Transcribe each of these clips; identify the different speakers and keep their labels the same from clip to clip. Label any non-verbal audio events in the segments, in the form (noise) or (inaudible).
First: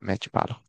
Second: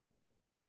Speaker 1: Mete bala.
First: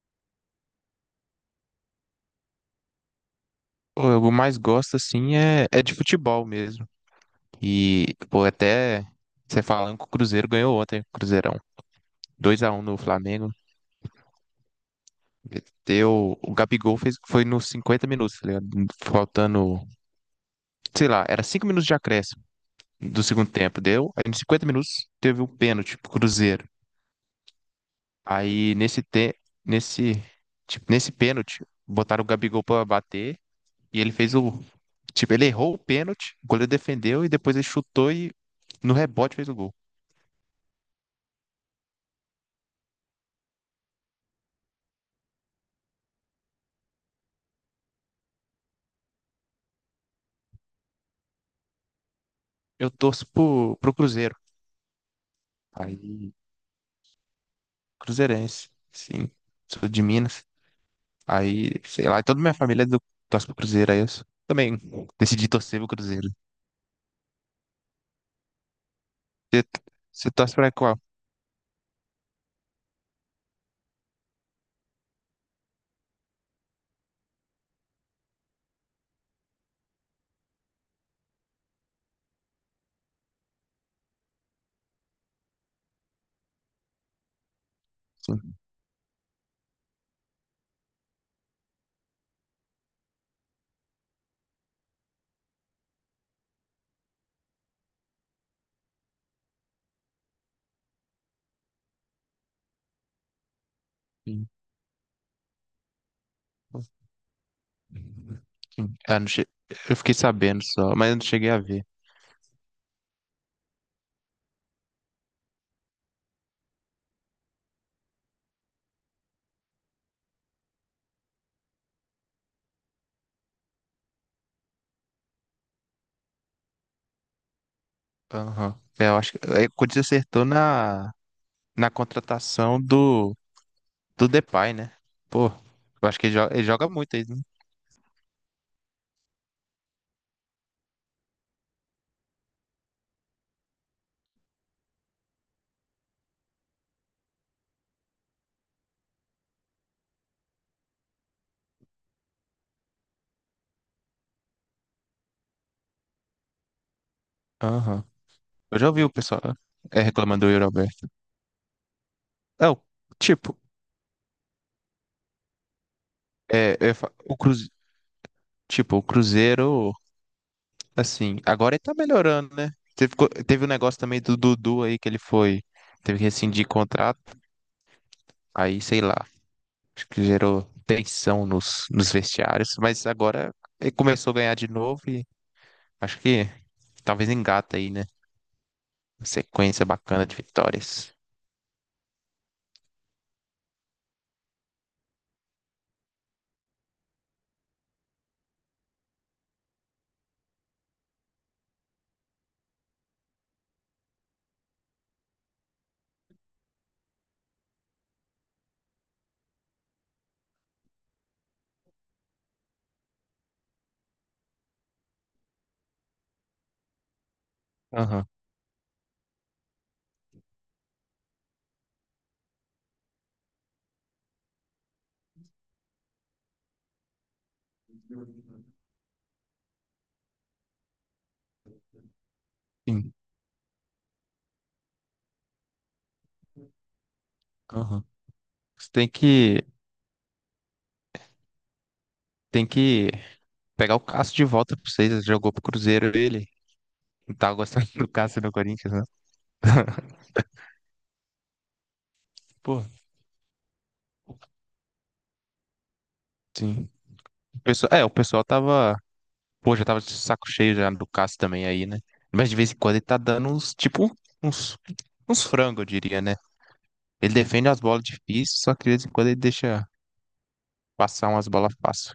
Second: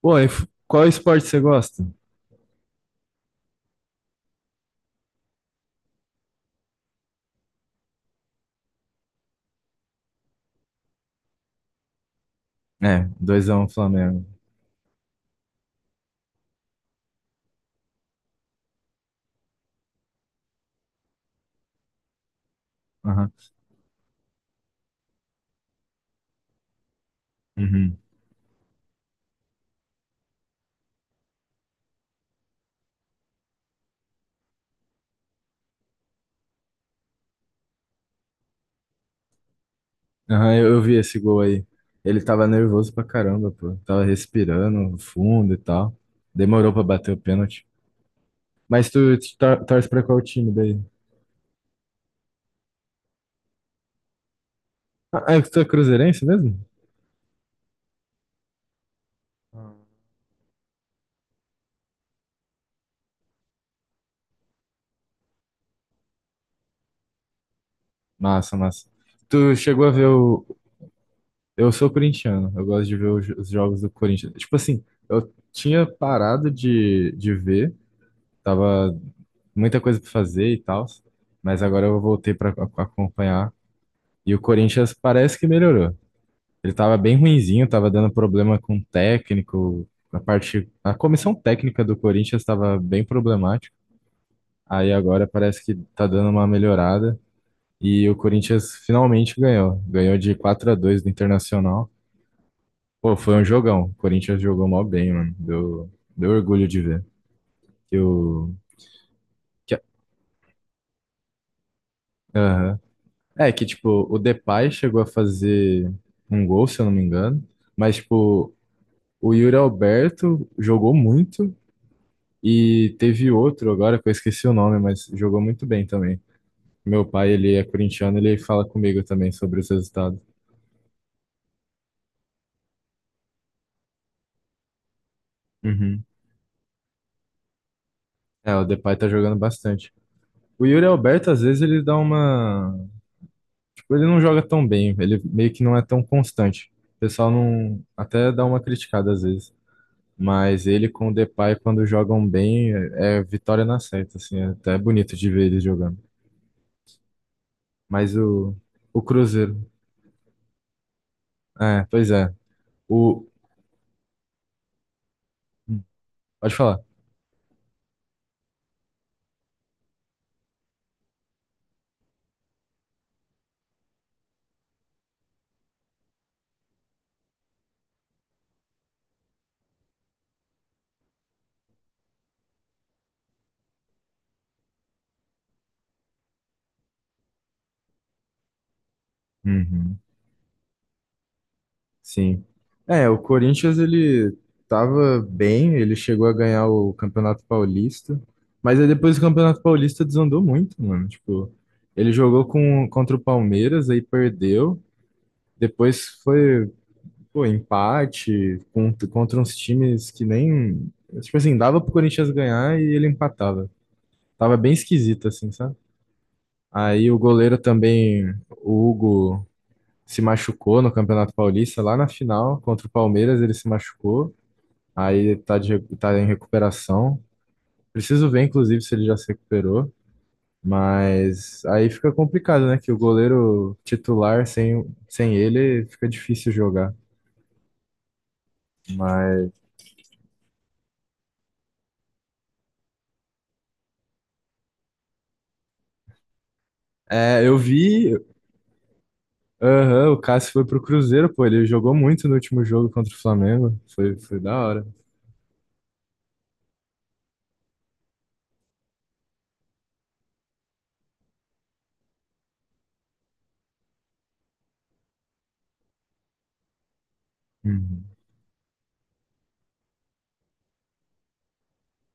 Speaker 2: Pô, e qual esporte você gosta?
Speaker 1: Pô, eu mais gosto, assim, é de futebol mesmo. E, pô, até você falando que o Cruzeiro ganhou ontem, Cruzeirão. 2-1 no
Speaker 2: É, dois
Speaker 1: Flamengo.
Speaker 2: a um Flamengo.
Speaker 1: Deu, o Gabigol fez, foi nos 50 minutos, tá ligado? Faltando, sei lá, era 5 minutos de acréscimo do
Speaker 2: Aham.
Speaker 1: segundo tempo. Deu, aí nos 50 minutos teve um pênalti pro Cruzeiro.
Speaker 2: Uhum.
Speaker 1: Aí nesse, tipo, nesse pênalti, botaram o Gabigol pra bater. E ele fez o. Tipo, ele errou o pênalti, o goleiro defendeu e depois ele chutou e no rebote fez o gol.
Speaker 2: Aham, eu vi esse gol aí. Ele tava nervoso pra caramba, pô. Tava respirando fundo e tal. Demorou pra bater o pênalti. Mas tu torce pra qual time daí?
Speaker 1: Eu torço pro Cruzeiro.
Speaker 2: Ah, é que tu é cruzeirense
Speaker 1: Aí,
Speaker 2: mesmo?
Speaker 1: cruzeirense, sim. Sou de Minas. Aí, sei lá, toda minha família é torce pro Cruzeiro, aí eu também decidi torcer pro Cruzeiro.
Speaker 2: Massa, massa. Tu
Speaker 1: Você
Speaker 2: chegou a ver
Speaker 1: você
Speaker 2: o.
Speaker 1: torce pra qual?
Speaker 2: Eu sou corintiano, eu gosto de ver os os jogos do Corinthians. Tipo assim, eu tinha parado de ver. Tava muita coisa para fazer e tal, mas agora eu voltei para acompanhar. E o Corinthians parece que melhorou. Ele tava bem ruinzinho, tava dando
Speaker 1: Sim.
Speaker 2: problema com o técnico, a comissão técnica do Corinthians estava bem problemática. Aí agora parece que tá dando uma melhorada e o Corinthians finalmente ganhou. Ganhou de 4 a 2 do Internacional. Pô, foi um jogão. O Corinthians
Speaker 1: Sim.
Speaker 2: jogou mó bem, mano. Deu orgulho de ver. Que o
Speaker 1: Ah, não che...
Speaker 2: que,
Speaker 1: Eu fiquei sabendo só, mas eu não cheguei a ver.
Speaker 2: É que, tipo, o Depay chegou a fazer um gol, se eu não me engano. Mas, tipo, o Yuri Alberto jogou muito e teve outro agora que eu esqueci o nome, mas jogou muito bem também. Meu pai, ele é corintiano, ele fala
Speaker 1: Aham.
Speaker 2: comigo
Speaker 1: É, eu
Speaker 2: também
Speaker 1: acho
Speaker 2: sobre os
Speaker 1: o Corinthians
Speaker 2: resultados.
Speaker 1: acertou na contratação do Depay, né? Pô,
Speaker 2: Uhum.
Speaker 1: eu acho que ele joga muito aí, né?
Speaker 2: É, o Depay tá jogando bastante. O Yuri Alberto, às vezes, ele dá uma. Tipo, ele não joga tão bem, ele meio que não é tão constante. O pessoal não. Até dá uma criticada às vezes. Mas ele com o Depay, quando jogam bem, é vitória na certa, assim. É até bonito de ver eles jogando.
Speaker 1: Aham.
Speaker 2: Mas o,
Speaker 1: Eu já
Speaker 2: o
Speaker 1: ouvi o pessoal
Speaker 2: Cruzeiro...
Speaker 1: reclamando do Euroberto.
Speaker 2: É, pois é.
Speaker 1: Não,
Speaker 2: O,
Speaker 1: tipo,
Speaker 2: pode falar.
Speaker 1: o Cruzeiro, tipo, assim, agora ele tá melhorando, né? Teve um negócio também do Dudu aí que ele foi, teve que rescindir contrato, aí sei lá, acho que gerou tensão nos vestiários, mas agora ele começou a ganhar de novo e acho que talvez engata aí, né? Uma sequência
Speaker 2: Uhum,
Speaker 1: bacana de vitórias.
Speaker 2: sim. É, o Corinthians, ele tava bem, ele chegou a ganhar o Campeonato Paulista. Mas aí depois o Campeonato Paulista desandou muito, mano. Tipo, ele jogou contra o Palmeiras, aí perdeu. Depois foi. Pô, empate contra uns times que nem. Tipo assim, dava pro Corinthians ganhar e ele empatava. Tava bem esquisito, assim, sabe? Aí o goleiro
Speaker 1: Aham.
Speaker 2: também, o Hugo, se machucou no Campeonato Paulista, lá na final, contra o Palmeiras, ele se machucou. Aí tá em recuperação. Preciso ver, inclusive, se ele já se recuperou. Mas aí fica complicado, né? Que o
Speaker 1: Sim.
Speaker 2: goleiro titular, sem ele, fica difícil jogar.
Speaker 1: Aham. Você tem
Speaker 2: Mas.
Speaker 1: que, tem que pegar o Cássio de volta pra vocês. Ele jogou pro Cruzeiro ele. Não
Speaker 2: É,
Speaker 1: tava
Speaker 2: eu
Speaker 1: gostando do
Speaker 2: vi.
Speaker 1: Cássio no Corinthians, né?
Speaker 2: Aham,
Speaker 1: (laughs)
Speaker 2: o Cássio foi pro Cruzeiro, pô. Ele jogou muito no último
Speaker 1: Pô,
Speaker 2: jogo contra o Flamengo. Foi da hora.
Speaker 1: sim. O pessoal tava. Pô, já tava de saco cheio já do Cássio também aí, né? Mas de vez em quando ele tá dando uns, tipo, uns, uns frangos, eu diria, né? Ele defende as bolas
Speaker 2: Uhum,
Speaker 1: difíceis, só que de vez em quando ele deixa passar umas bolas fáceis.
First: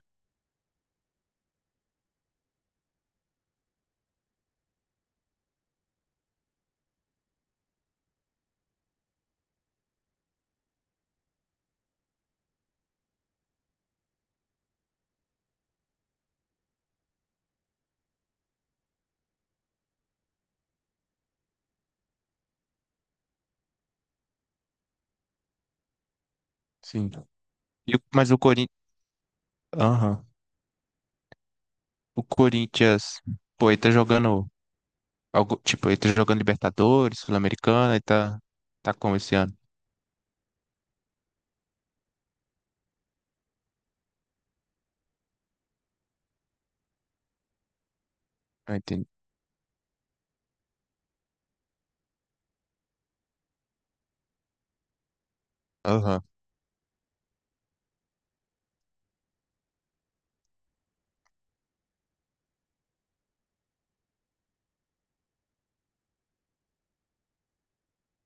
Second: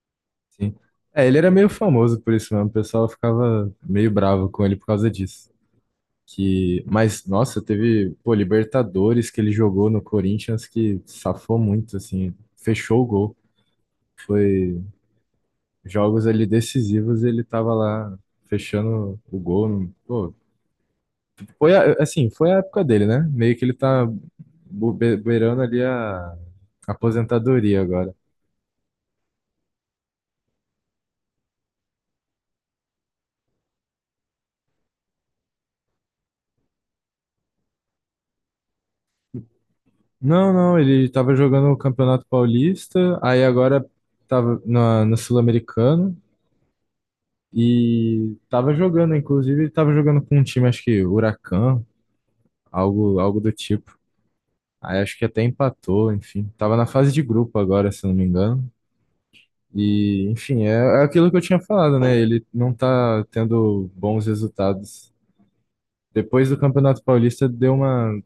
Speaker 2: sim. É, ele era meio famoso por isso mesmo. O pessoal ficava meio bravo com ele por causa disso. Que... Mas, nossa, teve, pô, Libertadores que ele jogou no Corinthians que safou muito, assim. Fechou o gol. Foi jogos ali decisivos e ele tava lá fechando o gol. Pô, assim, foi a época dele, né? Meio que ele tá beirando ali a
Speaker 1: Sim.
Speaker 2: aposentadoria agora.
Speaker 1: Mas o Corinthians. Aham. O Corinthians. Pô, ele tá jogando. Algo, tipo, ele tá jogando Libertadores, Sul-Americana, ele tá. Tá como esse ano?
Speaker 2: Não, não, ele tava jogando o Campeonato Paulista, aí agora tava no Sul-Americano e tava
Speaker 1: Ah, entendi.
Speaker 2: jogando, inclusive ele tava jogando com um time, acho que Huracan, algo do tipo. Aí acho que até empatou,
Speaker 1: Aham.
Speaker 2: enfim. Tava na fase de grupo agora, se não me engano. E, enfim, é, é aquilo que eu tinha falado, né? Ele não tá tendo bons resultados. Depois do Campeonato Paulista deu uma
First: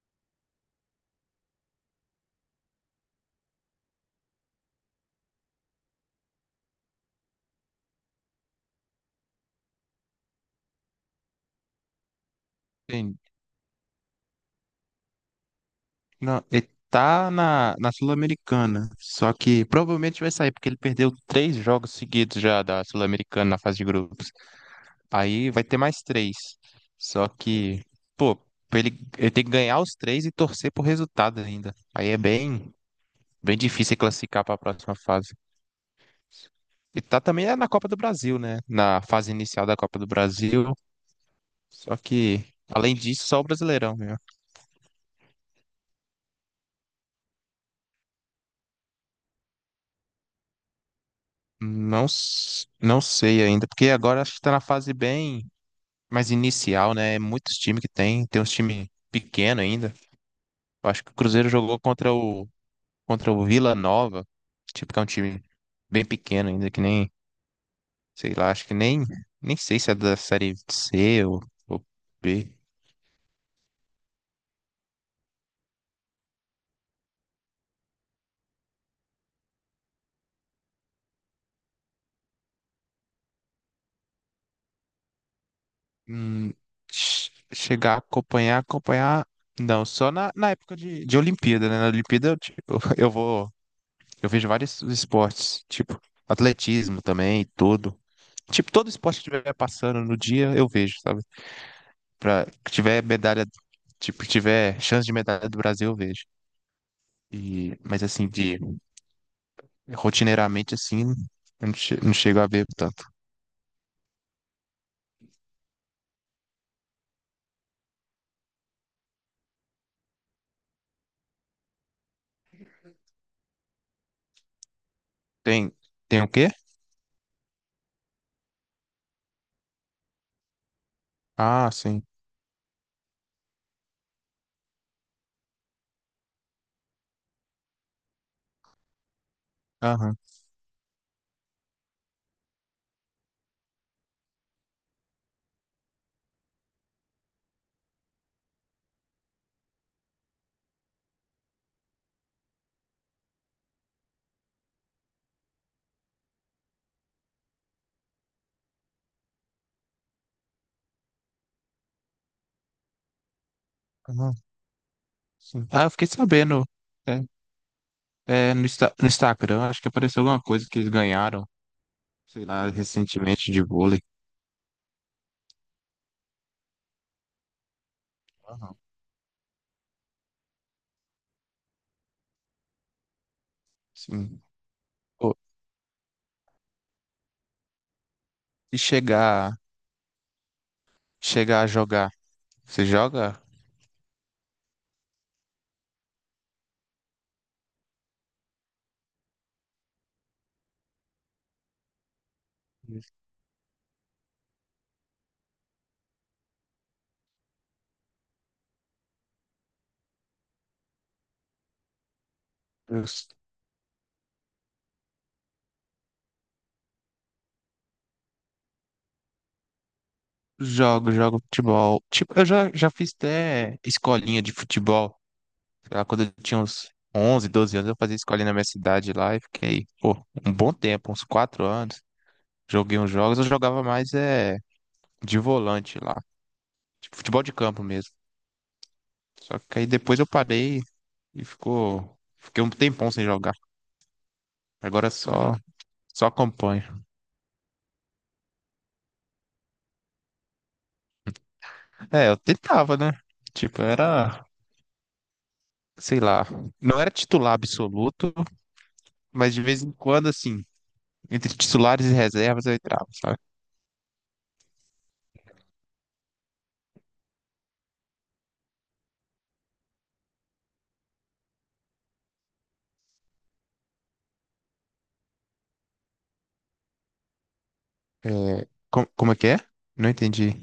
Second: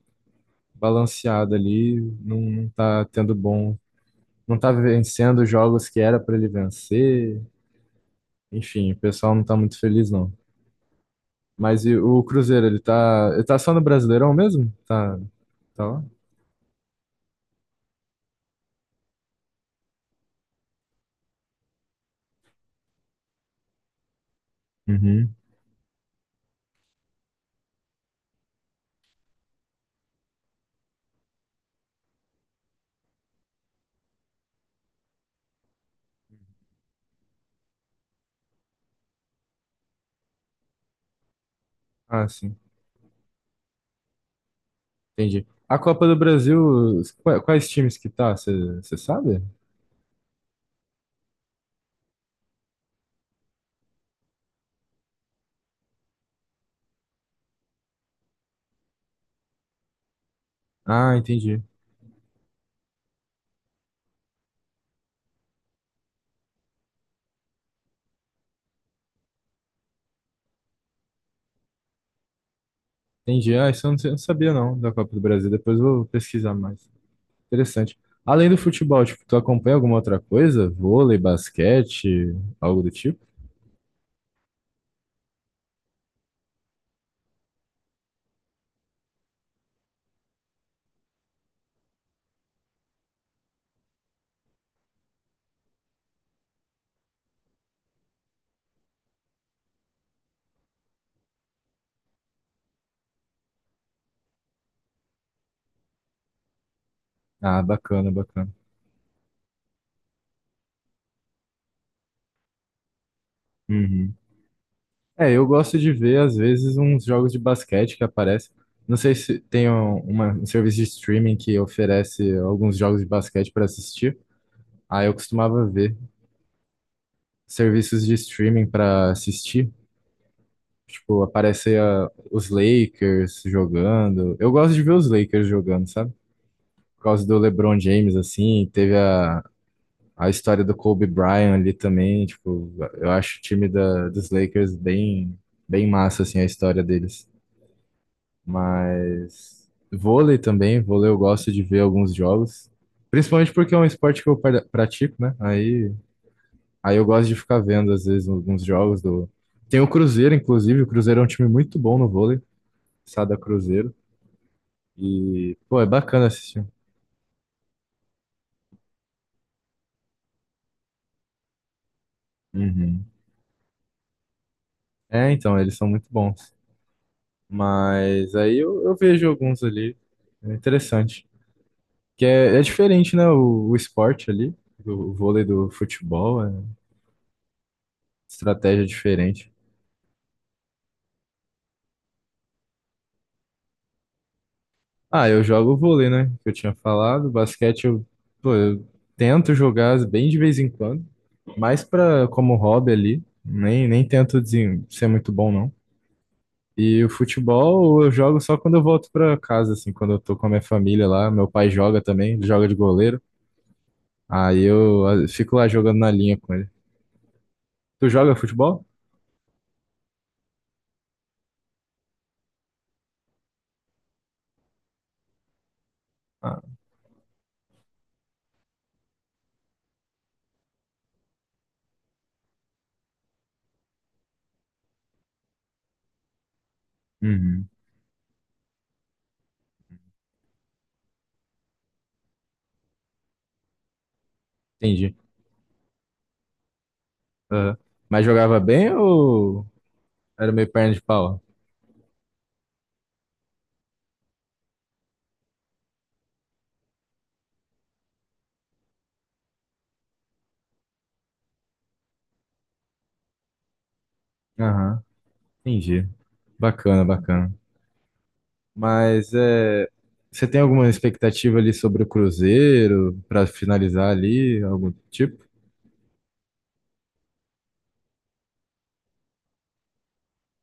Speaker 2: balanceado ali, não tá tendo bom, não tá vencendo os jogos que era para ele vencer. Enfim, o pessoal não tá muito feliz não. Mas e o Cruzeiro,
Speaker 1: Tem-
Speaker 2: ele tá só no Brasileirão mesmo? Tá, tá lá?
Speaker 1: Não, ele tá na Sul-Americana, só que provavelmente vai sair, porque ele perdeu 3 jogos seguidos já da Sul-Americana na fase de grupos.
Speaker 2: Uhum.
Speaker 1: Aí vai ter mais três. Só que, pô, pra ele, ele tem que ganhar os três e torcer por resultado ainda. Aí é bem, bem difícil ele classificar para a próxima fase. E tá também é na Copa do Brasil, né? Na fase inicial da Copa do Brasil. Só
Speaker 2: Ah,
Speaker 1: que,
Speaker 2: sim.
Speaker 1: além disso, só o Brasileirão, né?
Speaker 2: Entendi. A Copa do Brasil, quais times que tá? Você sabe?
Speaker 1: Não, não sei ainda, porque agora acho que tá na fase bem mais inicial, né? É. Muitos times que tem uns times pequeno ainda. Eu acho que o
Speaker 2: Ah,
Speaker 1: Cruzeiro
Speaker 2: entendi.
Speaker 1: jogou contra o Vila Nova, tipo que é um time bem pequeno ainda, que nem, sei lá, acho que nem sei se é da série C ou B.
Speaker 2: Entendi. Ah, eu não sabia não da Copa do Brasil. Depois eu vou pesquisar mais. Interessante. Além do futebol, tipo, tu acompanha alguma outra coisa? Vôlei, basquete, algo do tipo?
Speaker 1: Hum, chegar a acompanhar, não, só na época de Olimpíada, né? Na Olimpíada eu, tipo, (laughs) eu vejo vários esportes, tipo atletismo também e tudo. Tipo, todo esporte que tiver passando no dia, eu vejo, sabe? Que tiver medalha, tipo, que tiver chance de medalha do Brasil, eu vejo.
Speaker 2: Ah,
Speaker 1: E, mas
Speaker 2: bacana,
Speaker 1: assim,
Speaker 2: bacana.
Speaker 1: de rotineiramente assim, eu não, che- não chego a ver tanto.
Speaker 2: Uhum. É, eu gosto de ver, às vezes, uns jogos de basquete que aparecem. Não sei se tem um serviço de streaming que oferece alguns jogos de basquete para assistir. Aí eu costumava
Speaker 1: Tem,
Speaker 2: ver
Speaker 1: tem o quê?
Speaker 2: serviços de streaming para assistir. Tipo,
Speaker 1: Ah,
Speaker 2: aparecia
Speaker 1: sim.
Speaker 2: os Lakers jogando. Eu gosto de ver os Lakers jogando, sabe? Por causa do LeBron James, assim, teve a.
Speaker 1: Aham.
Speaker 2: A história do Kobe Bryant ali também, tipo, eu acho o time dos Lakers bem, bem massa, assim, a história deles. Mas vôlei também, vôlei eu gosto de ver alguns jogos, principalmente porque é um esporte que eu pratico, né? Aí eu gosto de ficar vendo, às vezes, alguns jogos do... Tem o Cruzeiro, inclusive, o Cruzeiro é um time muito bom no vôlei, Sada Cruzeiro,
Speaker 1: Aham,
Speaker 2: e,
Speaker 1: sim.
Speaker 2: pô,
Speaker 1: Ah,
Speaker 2: é
Speaker 1: eu fiquei
Speaker 2: bacana
Speaker 1: sabendo.
Speaker 2: assistir.
Speaker 1: É, no Instagram, acho que apareceu alguma coisa que eles ganharam, sei lá,
Speaker 2: Uhum.
Speaker 1: recentemente de vôlei.
Speaker 2: É, então, eles são muito bons. Mas aí
Speaker 1: Aham.
Speaker 2: eu vejo alguns ali. É interessante. Que é, é diferente, né? O esporte
Speaker 1: Sim.
Speaker 2: ali, do
Speaker 1: Pô,
Speaker 2: vôlei do futebol, é
Speaker 1: se
Speaker 2: estratégia diferente.
Speaker 1: chegar a jogar. Você joga?
Speaker 2: Ah, eu jogo vôlei, né? Que eu tinha falado. Pô, eu tento jogar bem de vez em quando, mais pra, como hobby ali. Nem tento ser muito bom, não. E o futebol eu jogo só quando eu volto pra casa, assim, quando eu tô com a minha família lá. Meu pai joga também, ele joga de
Speaker 1: Eu
Speaker 2: goleiro.
Speaker 1: s-
Speaker 2: Aí eu ah, fico lá jogando na linha com ele. Tu joga futebol?
Speaker 1: jogo, jogo futebol. Tipo, eu já fiz até escolinha de futebol. Sei lá, quando eu
Speaker 2: Ah,
Speaker 1: tinha uns 11 12 anos, eu fazia escolinha na minha cidade lá e fiquei, pô, um bom tempo, uns 4 anos. Joguei uns jogos, eu jogava mais de volante lá. Tipo, futebol de
Speaker 2: uhum,
Speaker 1: campo mesmo. Só que aí depois eu parei e ficou. Fiquei um tempão sem jogar. Agora
Speaker 2: entendi.
Speaker 1: só acompanho.
Speaker 2: Aham. Mas jogava bem ou era meio perna de pau?
Speaker 1: É, eu tentava, né? Tipo, era. Sei lá, não era titular absoluto, mas de vez em quando, assim, entre titulares e reservas eu entrava, sabe?
Speaker 2: Aham, entendi. Bacana, bacana. Mas é, você tem alguma expectativa ali sobre o Cruzeiro para finalizar ali, algum tipo?
Speaker 1: É, como é que é? Não entendi.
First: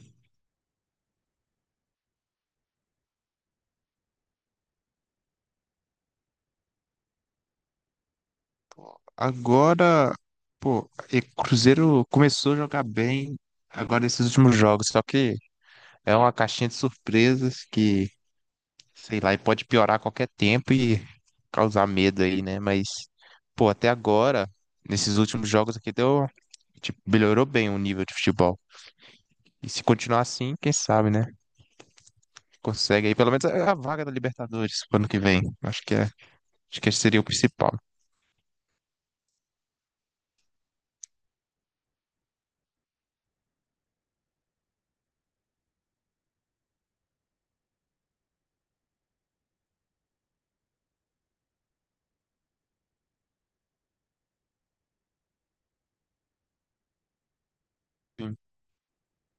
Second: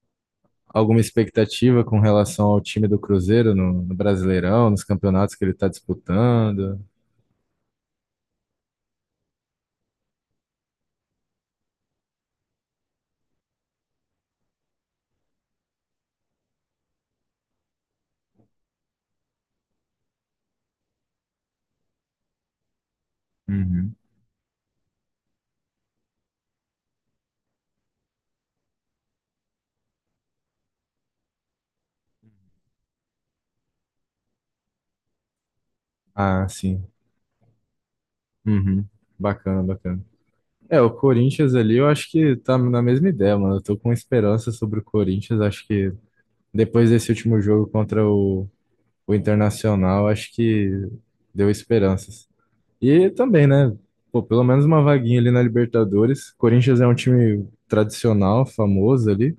Speaker 2: Alguma expectativa com relação ao time do Cruzeiro no Brasileirão, nos campeonatos que ele está disputando?
Speaker 1: Agora, pô, e Cruzeiro começou a jogar bem agora nesses últimos jogos, só que é uma caixinha de surpresas que sei lá, e pode piorar a qualquer tempo e causar medo aí, né? Mas, pô, até
Speaker 2: Uhum.
Speaker 1: agora, nesses últimos jogos aqui, deu, tipo, melhorou bem o nível de futebol. E se continuar assim, quem sabe, né? Consegue aí pelo menos a vaga da Libertadores pro ano que vem.
Speaker 2: Ah,
Speaker 1: Acho
Speaker 2: sim.
Speaker 1: que esse seria o principal.
Speaker 2: Uhum. Bacana, bacana. É, o Corinthians ali, eu acho que tá na mesma ideia, mano. Eu tô com esperança sobre o Corinthians. Acho que depois desse último jogo o Internacional, acho que deu esperanças. E também, né? Pô, pelo menos uma vaguinha ali na Libertadores. Corinthians é um time
Speaker 1: Sim,
Speaker 2: tradicional, famoso ali.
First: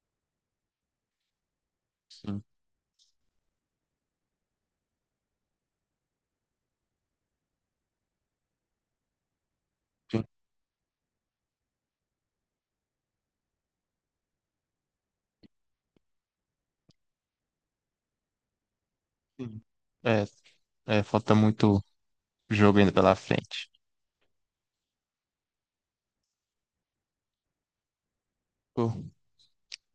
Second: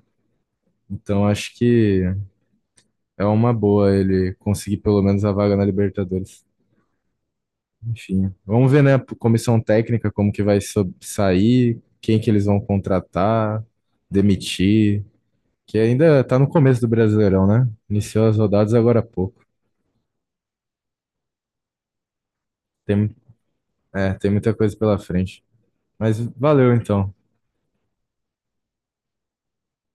Speaker 2: Então acho que
Speaker 1: sim,
Speaker 2: é uma boa ele conseguir pelo menos a vaga na Libertadores. Enfim, vamos ver, né, a comissão técnica,
Speaker 1: sim.
Speaker 2: como que vai sair, quem que eles vão contratar, demitir, que ainda tá no começo do Brasileirão, né? Iniciou as rodadas agora há pouco.
Speaker 1: Sim. É, é, falta muito jogo ainda
Speaker 2: Tem,
Speaker 1: pela frente.
Speaker 2: é, tem muita coisa pela frente. Mas valeu então.
Speaker 1: Pô,